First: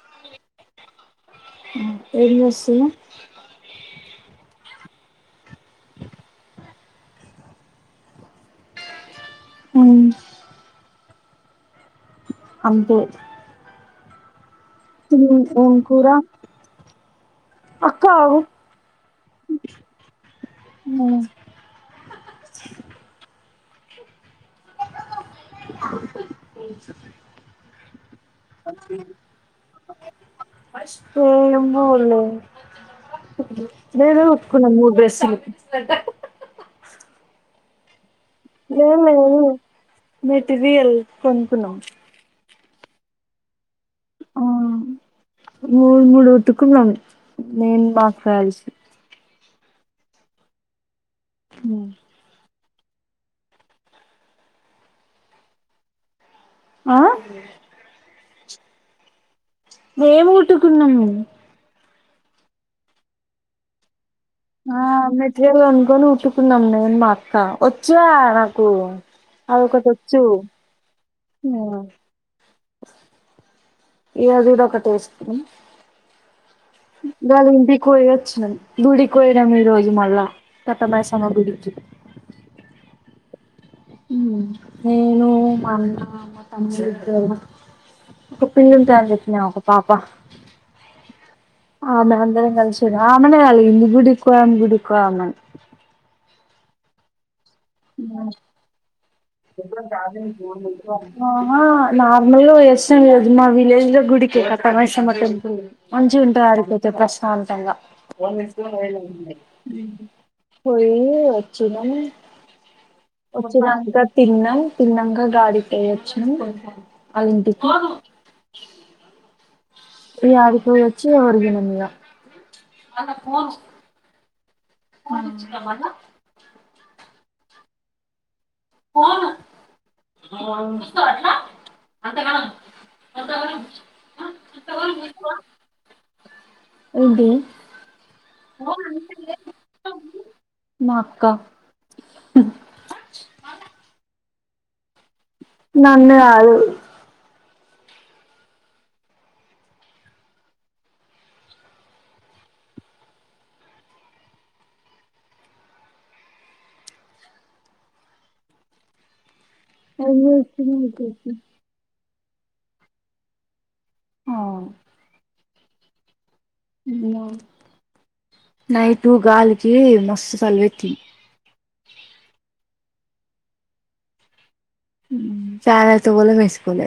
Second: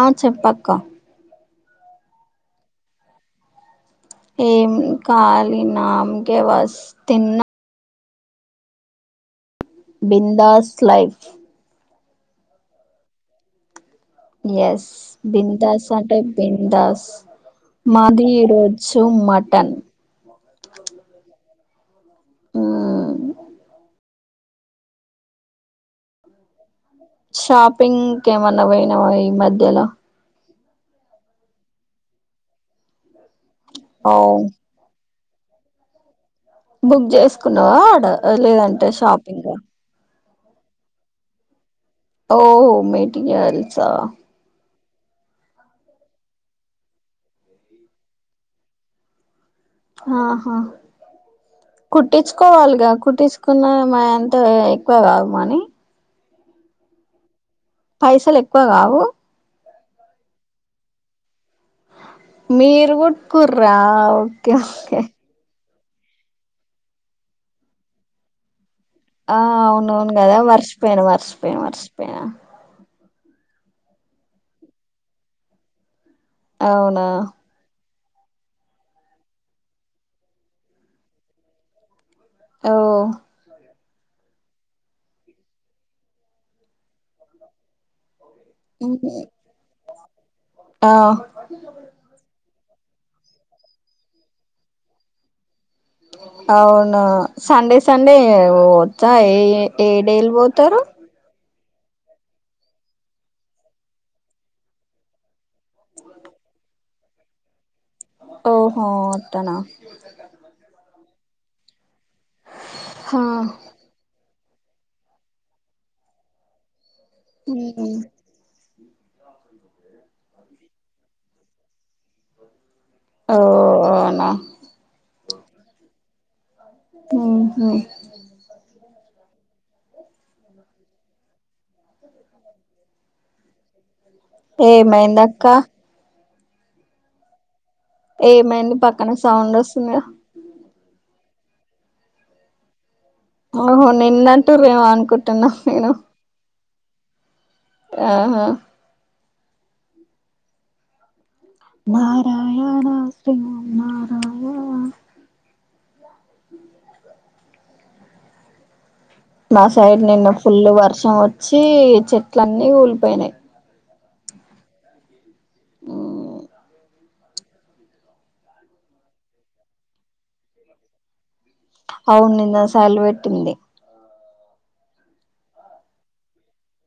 ఆ చెప్పక్క ఉ ఎంచేస్తున్నావ్ ఏం కాలి నామ్ కే వాస్తే తిన్నా ఉమ్ బిందాస్ లైఫ్ అంతే యస్ ఉమ్ ఏం బిందాస్ కూర అంటే బిందాస్ అక్క మాది ఆగు ఈ రోజ్జు మటన్ ఉ షాపింగ్ కి ఏమన్నా పోయినావా ఈ మధ్యలో ఏమోలే ఓ నేనే ఉట్కున్నా మూడ్ డ్రెస్లు ంట బుక్ చేసుకున్నావా ఆడ లేదంటే లేదు లేదు షాపింగా మెటీరియల్ కొనుక్కున్నాం ఓ మెటీరియల్సా ఆ మూడు మూడు ఉతుక్కున్నాం నేను మాకుయాల్సి ఆహా కుట్టిచు కోవాలిగా కుట్సుకున్న మా ఎంత ఎక్కువ కాదు మనీ ఆ పైసలు ఎక్కువ కావు మేము కుట్టుకున్నాం మీరు కొట్టు కుర్రా ఓ ఆ మెటీరియల్ కొనుకొని కుట్టుకున్నాం నేను మా అక్క వచ్చా [unintelligible] ఆ అదొకటి అవునవును వచ్చు కదా మర్చిపోయాను మర్చిపోయాను మర్చిపోయాను ఏదిదో ఒకటి ఏసుకొని అవునా [unintelligible] కోయ వచ్చిన గుడి కోయనాము ఈ రోజు మళ్ళా పెత్త మైసమ్మ గుడికి ఓ హ్మ్ నేను మా అన్న మా తమ్ముడు ఒక పిల్లి ఉంటది ఒక పాప ఆ ఆ మేము అందరం కలిసి చూడు ఆమెనే కదా గుడికి పోదాం గుడికి పోదాం అని అవును సండే సండే పోవచ్చా ఏ ఏ డేలు పోతారు ఆ నార్మల్ గా ఇష్టం లేదు మా విలేజ్ లో గుడికి కట్ట మైసమ్మ టెంపుల్ మంచిగా ఉంటాది ఆడికొస్తే ప్రశాంతంగా ఓహో అట్టనా పోయి వచ్చినాను హా వచ్చాక తిన్నా తిన్నాక గాడికిపోయొచ్చానా వాళ్ళింటికి ఉమ్. యాడికి పోయి వచ్చి ఓ [unintelligible] అవునా ఇంకా మల్ల ఉమ్మ్ పోను [unintelligible] ఏమైంది అక్క ఏంది ఏమైంది పక్కన సౌండ్ వస్తుందా మా అక్క ఓహో [unintelligible] నన్న కాదు ఆ హా నారాయణ శ్రీ ఓం నారాయణ ఉ మా సైడ్ నిన్న ఫుల్ వర్షం వచ్చి చెట్లన్నీ కూలిపోయినాయి ఆ హా ఆ నైటు గాలికి మస్తు చలి పట్టింది అవును నిన్న సలీ పెట్టింది. ఉమ్ చాలా తువాలు మేసిపోలే.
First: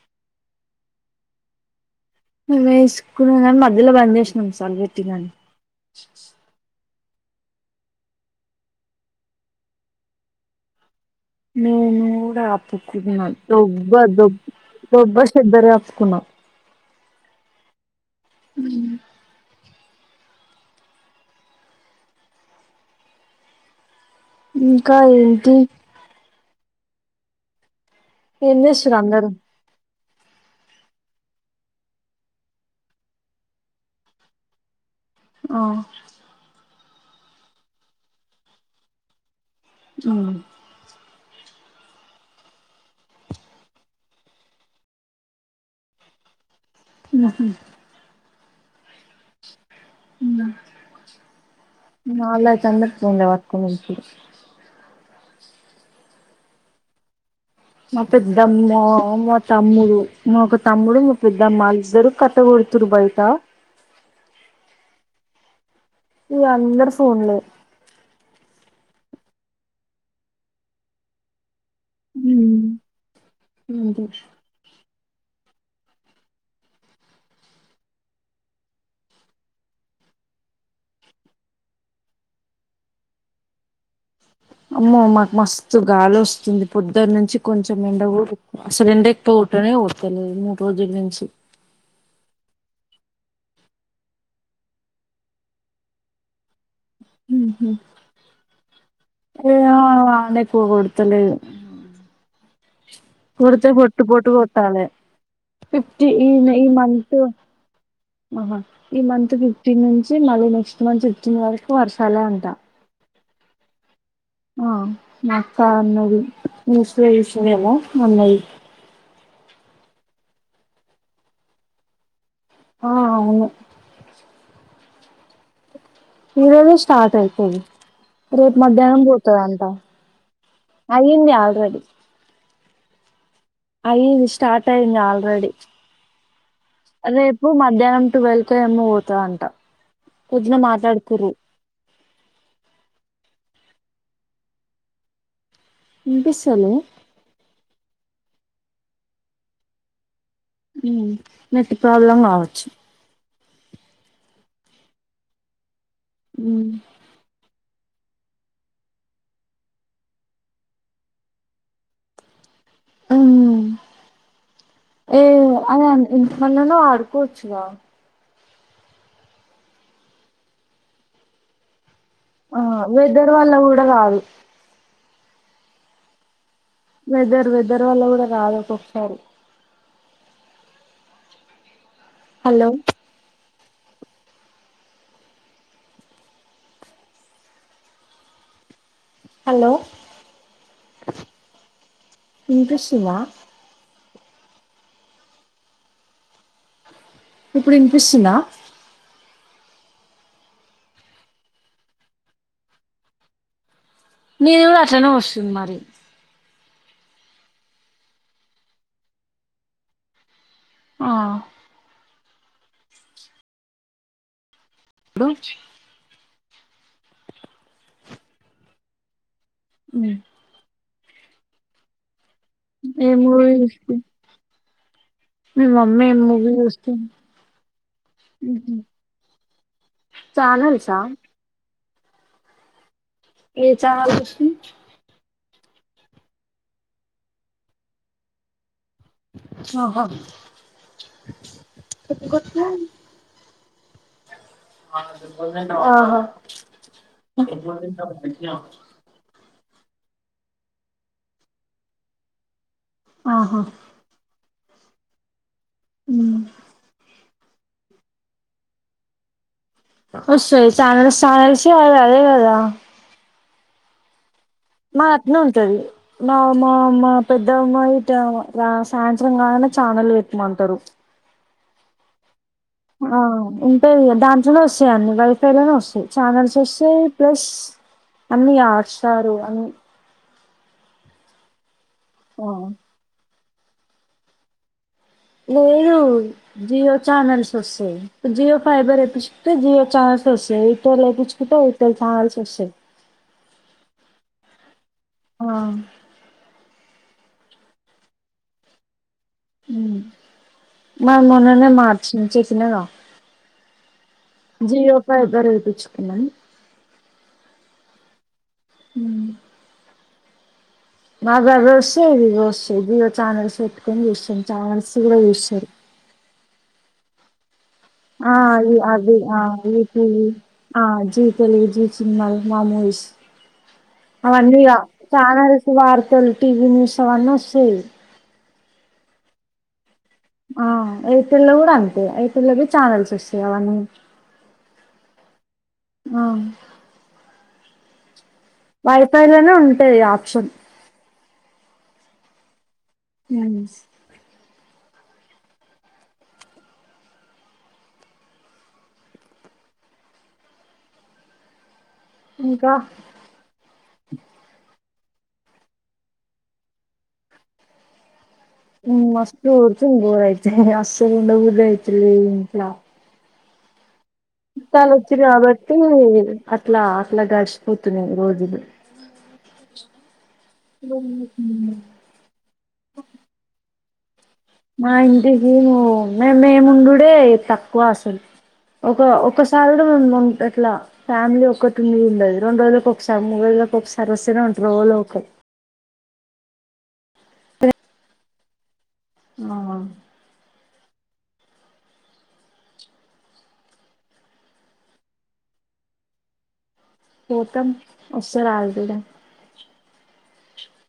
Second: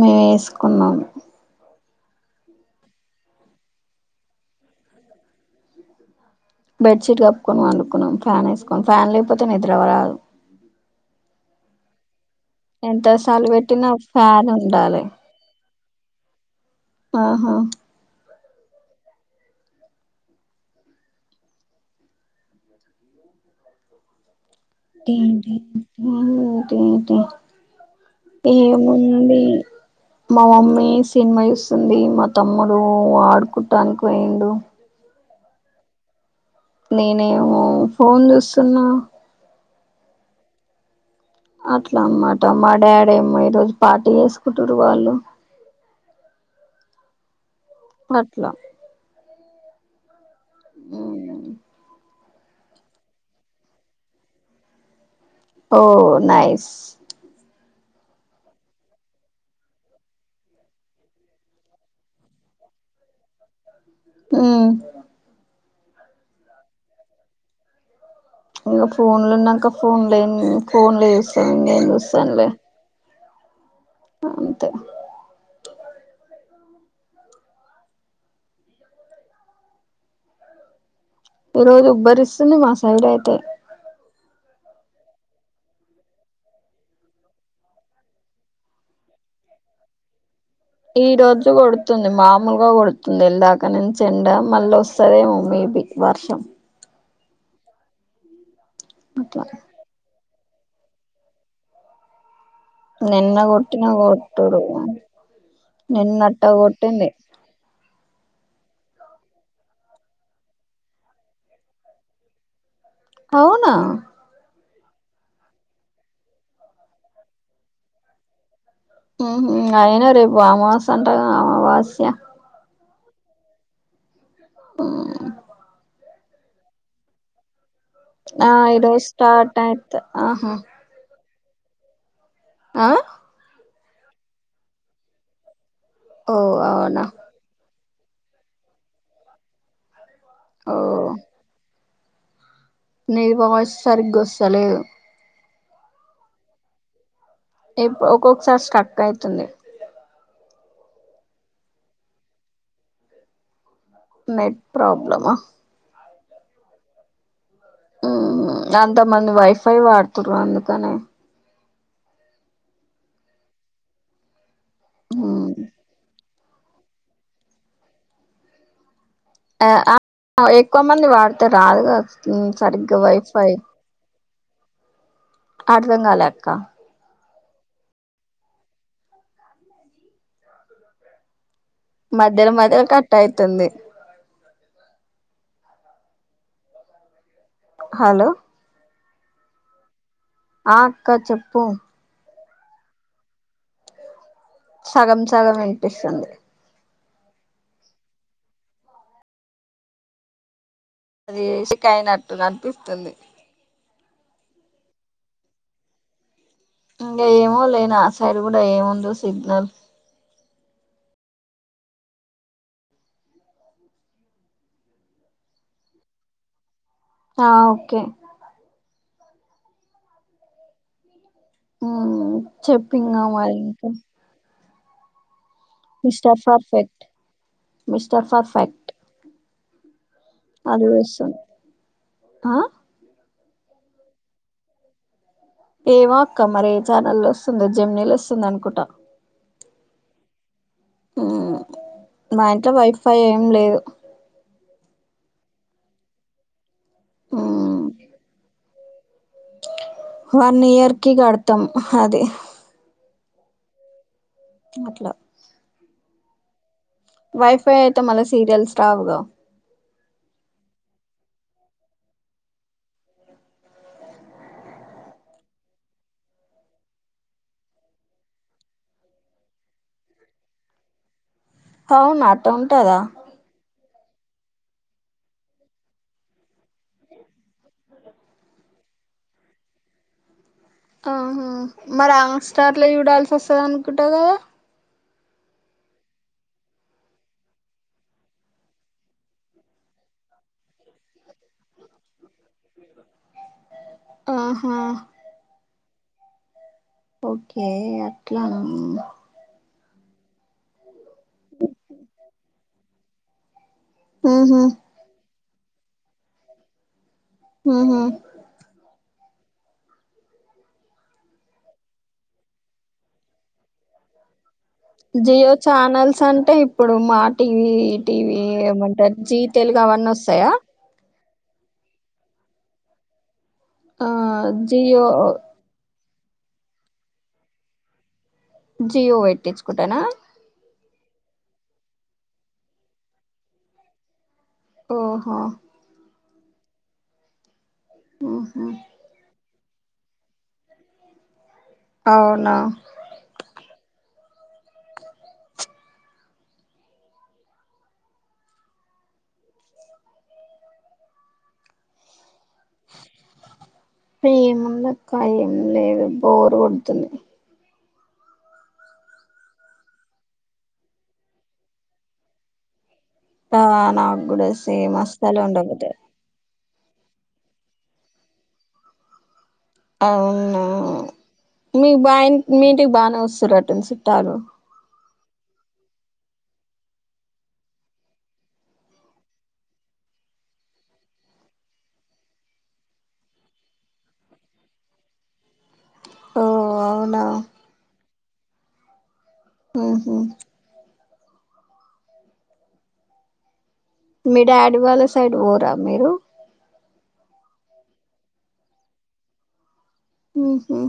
మేము ఎసుకున్నాము. మేము ఎసుకున్నాం, మధ్యలో బంద్ చేసినాం సలీపేట్టింది అనీ. బెడ్ షీట్ కప్పుకొని పండుకున్నాం ఫ్యాన్ ఎసుకొని. ఫ్యాన్ లేకపోతే నిద్రవరాదు. నేను కప్పుకున్నామ్, సార్లు పెట్టినా దొబ్బ దోబ్ ఫ్యాన్ ఉండాలి దొబ్బ చద్దర్ కప్పుకున్నాం. ఆహా ఉమ్ ఏంటి [unintelligible] ఏటెటి ఏం చేస్తుర్రు అందరూ ఏముంది మా మమ్మీ సినిమా జుస్తుంది, మా తమ్ముడు ఆడుకుంటానికి పోయిండు. ఆ నేనేమో ఫోన్ జుస్తున్నా. ఉమ్ అట్లా అన్నమాట. మా డాడీ ఏమో ఈరోజు పార్టీ చేసుకుంటూర్రు వాళ్ళు. ఉహు అట్లా ఉమ్ ఉమ్మ్ మా వొళ్ళు ఐతే అందరూ [unintelligible] ఉరికిన్రూ. ఓ నైస్. మా పెద్దమ్మ, మా తమ్ముడు మా ఒక తమ్ముడు, మా పెద్దమ్మ అలిద్దరు కట్టే గోడ్ [unintelligible] బయట. ఉమ్ ఇగ అందరు ఫోన్లే. ఇగా ఫోన్లు ఉన్నంక ఫోన్లే, ఎన్ ఫోన్లు జుస్తాం ఇంగేమ్ జుస్తాంలే. అంతే అంతే. ఈ రోజు ఉబ్బరిస్తుంది, మా సైడ్ అయితే. అమ్మో మాకు మస్తు గాలి ఓస్తుంది పొద్దుటినుంచి కొంచెం ఎండ గుడా, అసలు ఎండ ఎక్కువో కొట్టనే కోడ్తలేదు. ఈ రోజు గోడ్త్ తుంది మామలుగా గొడుతుంది ఇందాక నుంచి ఎండ, మళ్ళ వస్తదేమో మేబి వర్షం. ఉహుమ్ [unintelligible] అట్లా ఎండ ఎక్కువ గొడ్తలేదు. నిన్న కోడ్తే కొట్టిన పొట్టు, పోట్టు కొట్టుడు గొట్టాలే. ఫిఫ్టీన్ నిన్నట్ట ఇన్ ఈ కొట్టింది మంత్. ఓహో ఈ మంత్ ఫిఫ్టీన్ నుంచి, మళ్ళీ నెక్స్ట్ మంత్ ఫిఫ్టీన్ వరకు వర్షాలే అంటా. అవునా. ఆ మా అక్క అన్నది, ముస్రు వేస్తాదేమో మన్నది. ఉహుమ్ అయిన రేపు అమావాస అంట కదా అమావాస్య. ఆ అవును. ఉమ్మ్ ఈరోజే స్టార్ట్ అయిపోయింది. ఆ రేపు మధ్యాహ్నం ఈరోజు పోతాది స్టార్ట్ అంట, అయిత ఆహా అయ్యింది ఆల్రెడీ. ఆ అయ్యింది స్టార్ట్ అయ్యింది ఆల్రెడీ ఓ అవునా డామ్ టువల్ కో ఏమో పోతాదంట పొద్దున ఓ మాట్లాడుకుర్రు నీ వాయిస్ సరిగ్గా వస్తలేదు వినిపిస్తోందా ఇప్ ఒక్కొక్కసారి స్టక్ అయితుంది ఉమ్ నెట్ ప్రాబ్లం కావచ్చు నెట్ ప్రాబ్లమా ఉమ్ ఉ అంతమంది వైఫై వాడుతున్నారు అందుకనే ఉమ్ ఏ ఉమ్. అదే మన్ననో ఆడుకోవచ్చుగా ఆ ఎక్కువ మంది వాడితే రాదు కదా ఆ సరిగ్గా వెదర్ వైఫై వల్ల కూడా రాదు అర్ధంగాలా అక్క వెదర్ వెదర్ వల్ల కూడా రాదు ఒక్కొక్కసారి మధ్యలో హలో మధ్యలో కట్ అయితుంది హలో హలో ఆ అక్క చెప్పు వినిపిస్తుందా సగం సగం వినిపిస్తుంది ఇప్పుడు వినిపిస్తుందా అది ఏసిక్ అయినట్టు కనిపిస్తుంది నీది కూడా అట్లనే వస్తుంది మరి ఇంకా ఏమో లే నా సైడ్ కూడా ఏముందో సిగ్నల్ ఆ ఇప్పుడు ఆ ఓకే ఉమ్ ఉమ్ ఏ చెప్పింగా మూవీ మరి ఇంకా చూస్తు మీ మమ్మీ ఏమో మిస్టర్ మూవి పర్ఫెక్ట్ చూస్తుంది మిస్టర్ ఉహూ పర్ఫెక్ట్ అది చానల్సా వస్తుంది ఆ ఏ చానల్ చూస్తుంది ఏమో అక్క మరి ఏ ఛానల్లో వస్తుందో జెమినిలో వస్తుంది అనుకుంటా ఆహా ఉమ్ మా ఇంట్లో వైఫై ఏం లేదు ఆహా వన్ ఇయర్ కి కడతాం అది ఆహా అట్ల ఉమ్ వైఫై అయితే మళ్ళ సీరియల్స్ రావుగా వస్తాయ్ చానల్స్ చానల్స్ ఏ అది అదే కదా మా అట్నే ఉంటది మా మా మా పెద్ద అమ్మాయి సాయంత్రం కాగా ఛానల్లు పెట్మంటారు అవునా ఆ పె దాంట్లోనే వస్తాయి అడి వైఫై లోనే వస్తాయి ఛానల్స్ వస్తాయి ప్లస్ అన్నీ అస్టారు అన్ని ఆహ మరి ఆంగ్ ఆ స్టార్లో చూడాల్సి వస్తది అనుకుంటా కదా లేదు జియో ఛానల్స్ వస్తాయి జియో ఫైబర్ ఏపిస్తే జియో ఛానల్ వస్తాయి ఇట్టొల్లేపిచ్చుకుంటే ఎయిర్టెల్ చానల్స్ వస్తాయి [inaudible] ఆహా ఆ ఓకే అట్లనా మ మొన్ననే మార్చి చెప్పినగా ఉహు జయో ఫైబర్ ఏపిచ్చుకున్నా హు హ్మ్మ్ మాకు అవి వస్తాయి ఇవివీ వస్తాయి జియో చానల్స్ పెట్టుకొని చూస్తాం ఛానల్స్ కూడా జియో చూస్తారు ఛానల్స్ అంటే ఇప్పుడు మా టీవీ ఆ టీవీ అవి అవి ఏమంటారు జీ ఆ తెలుగు అది అవన్నీ వస్తాయా ఆ జీ తెలుగు జి సినిమా మా మూవీస్ ఆ అవన్నీ ఇగ జియో ఛానల్ మార్ తెల్ టీవి న్యూస్ అవన్నీ వస్తాయ్ జియో పెట్టించుకుంటానా ఆ ఎయిర్టెల్ లో కూడా అంతే ఐటల్లో కూడ ఛానల్స్ వస్తాయి అవన్నీ ఓహో అ ఓ వైపాయిలోనే ఉంటాయి ఆప్షన్ అవునా నీమ్స్ ఇంకా ఏముంది అక్క ఏం లేదు బోరు కొడుతుంది మస్తు కొడుతుంది ఇవి అయితే అస్సలు ఉండబుద్ధి అయితలేదు ఇంట్లా తానం చుట్టాలు వచ్చేర్రు కాబట్టి అట్లా అట్లా గడిచిపోతున్నాయి రోజులు అవునా మీకు బా మీ ఇంటికి బాగా వస్తారు అంటుంది చట్టాలు మా ఇంటికి నువ్వు మే మేముండుడే తక్కువ అసలు ఒక ఒకక్కసారి కూడా మేం మ అట్లా ఫ్యామిలీ ఒక్కటి ము ఉండది రెండు రోజులకొకసారి మూడు రోజుల రోజుల ఒకసారి వస్తూనే ఉంటారు ఓవోలోఒకలు [inaudible] ఓ అవునా ప్రదీప్ ఓహో మీ డాడీ వాళ్ళ సైడ్ పోరా మీరు పోతం వస్తారు వాళ్లు కూడా ఉహు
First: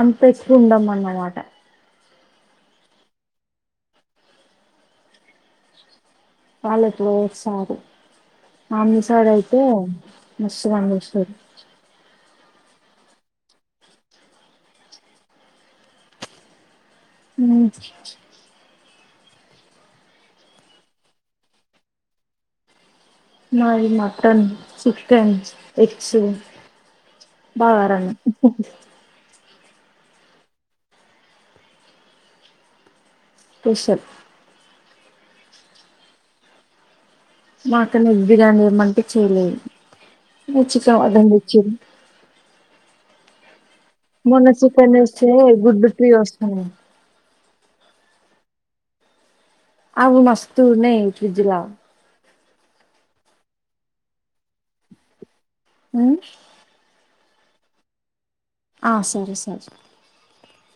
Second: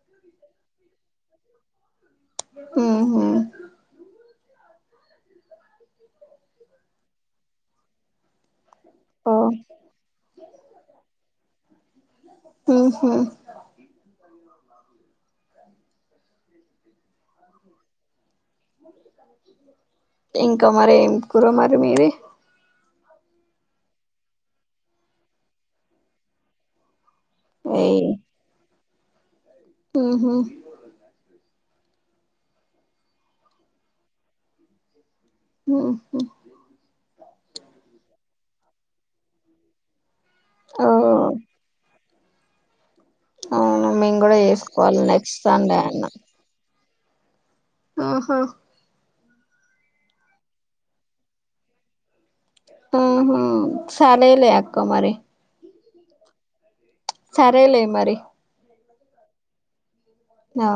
అంత తెచ్చి ఉండమ అన్నమాట ఉహు వాళ్ళతో ఒసారు మామిసడ ఓ అయితే మస్త్ అనిపిస్తుంది ఉహు ఉ ఇంకా మరి ఏం కుర మరి మీది మాది మటన్ చికెన్ ఎగ్స్ ఏయ్ బంగారన్నం ఉహు ఉషప్ ఉహు మా అక్కని బిర్యానీ చెయ్యమంటే చేయలేదు ఓ చికెన్ మటన్ తెచ్చిరు అవును మేము కూడా మొన్న చికెన్ చేసుకోవాలి తెస్తే నెక్స్ట్ సండే గుడ్డు అన్న ఫ్రై వస్తుంది ఆహా ఆవు మస్తు ఉన్నాయి ఫ్రిజ్ల ఉహు సరేలే అక్క మరి ఉ సరేలే మరి ఆ సరే సరే ఆ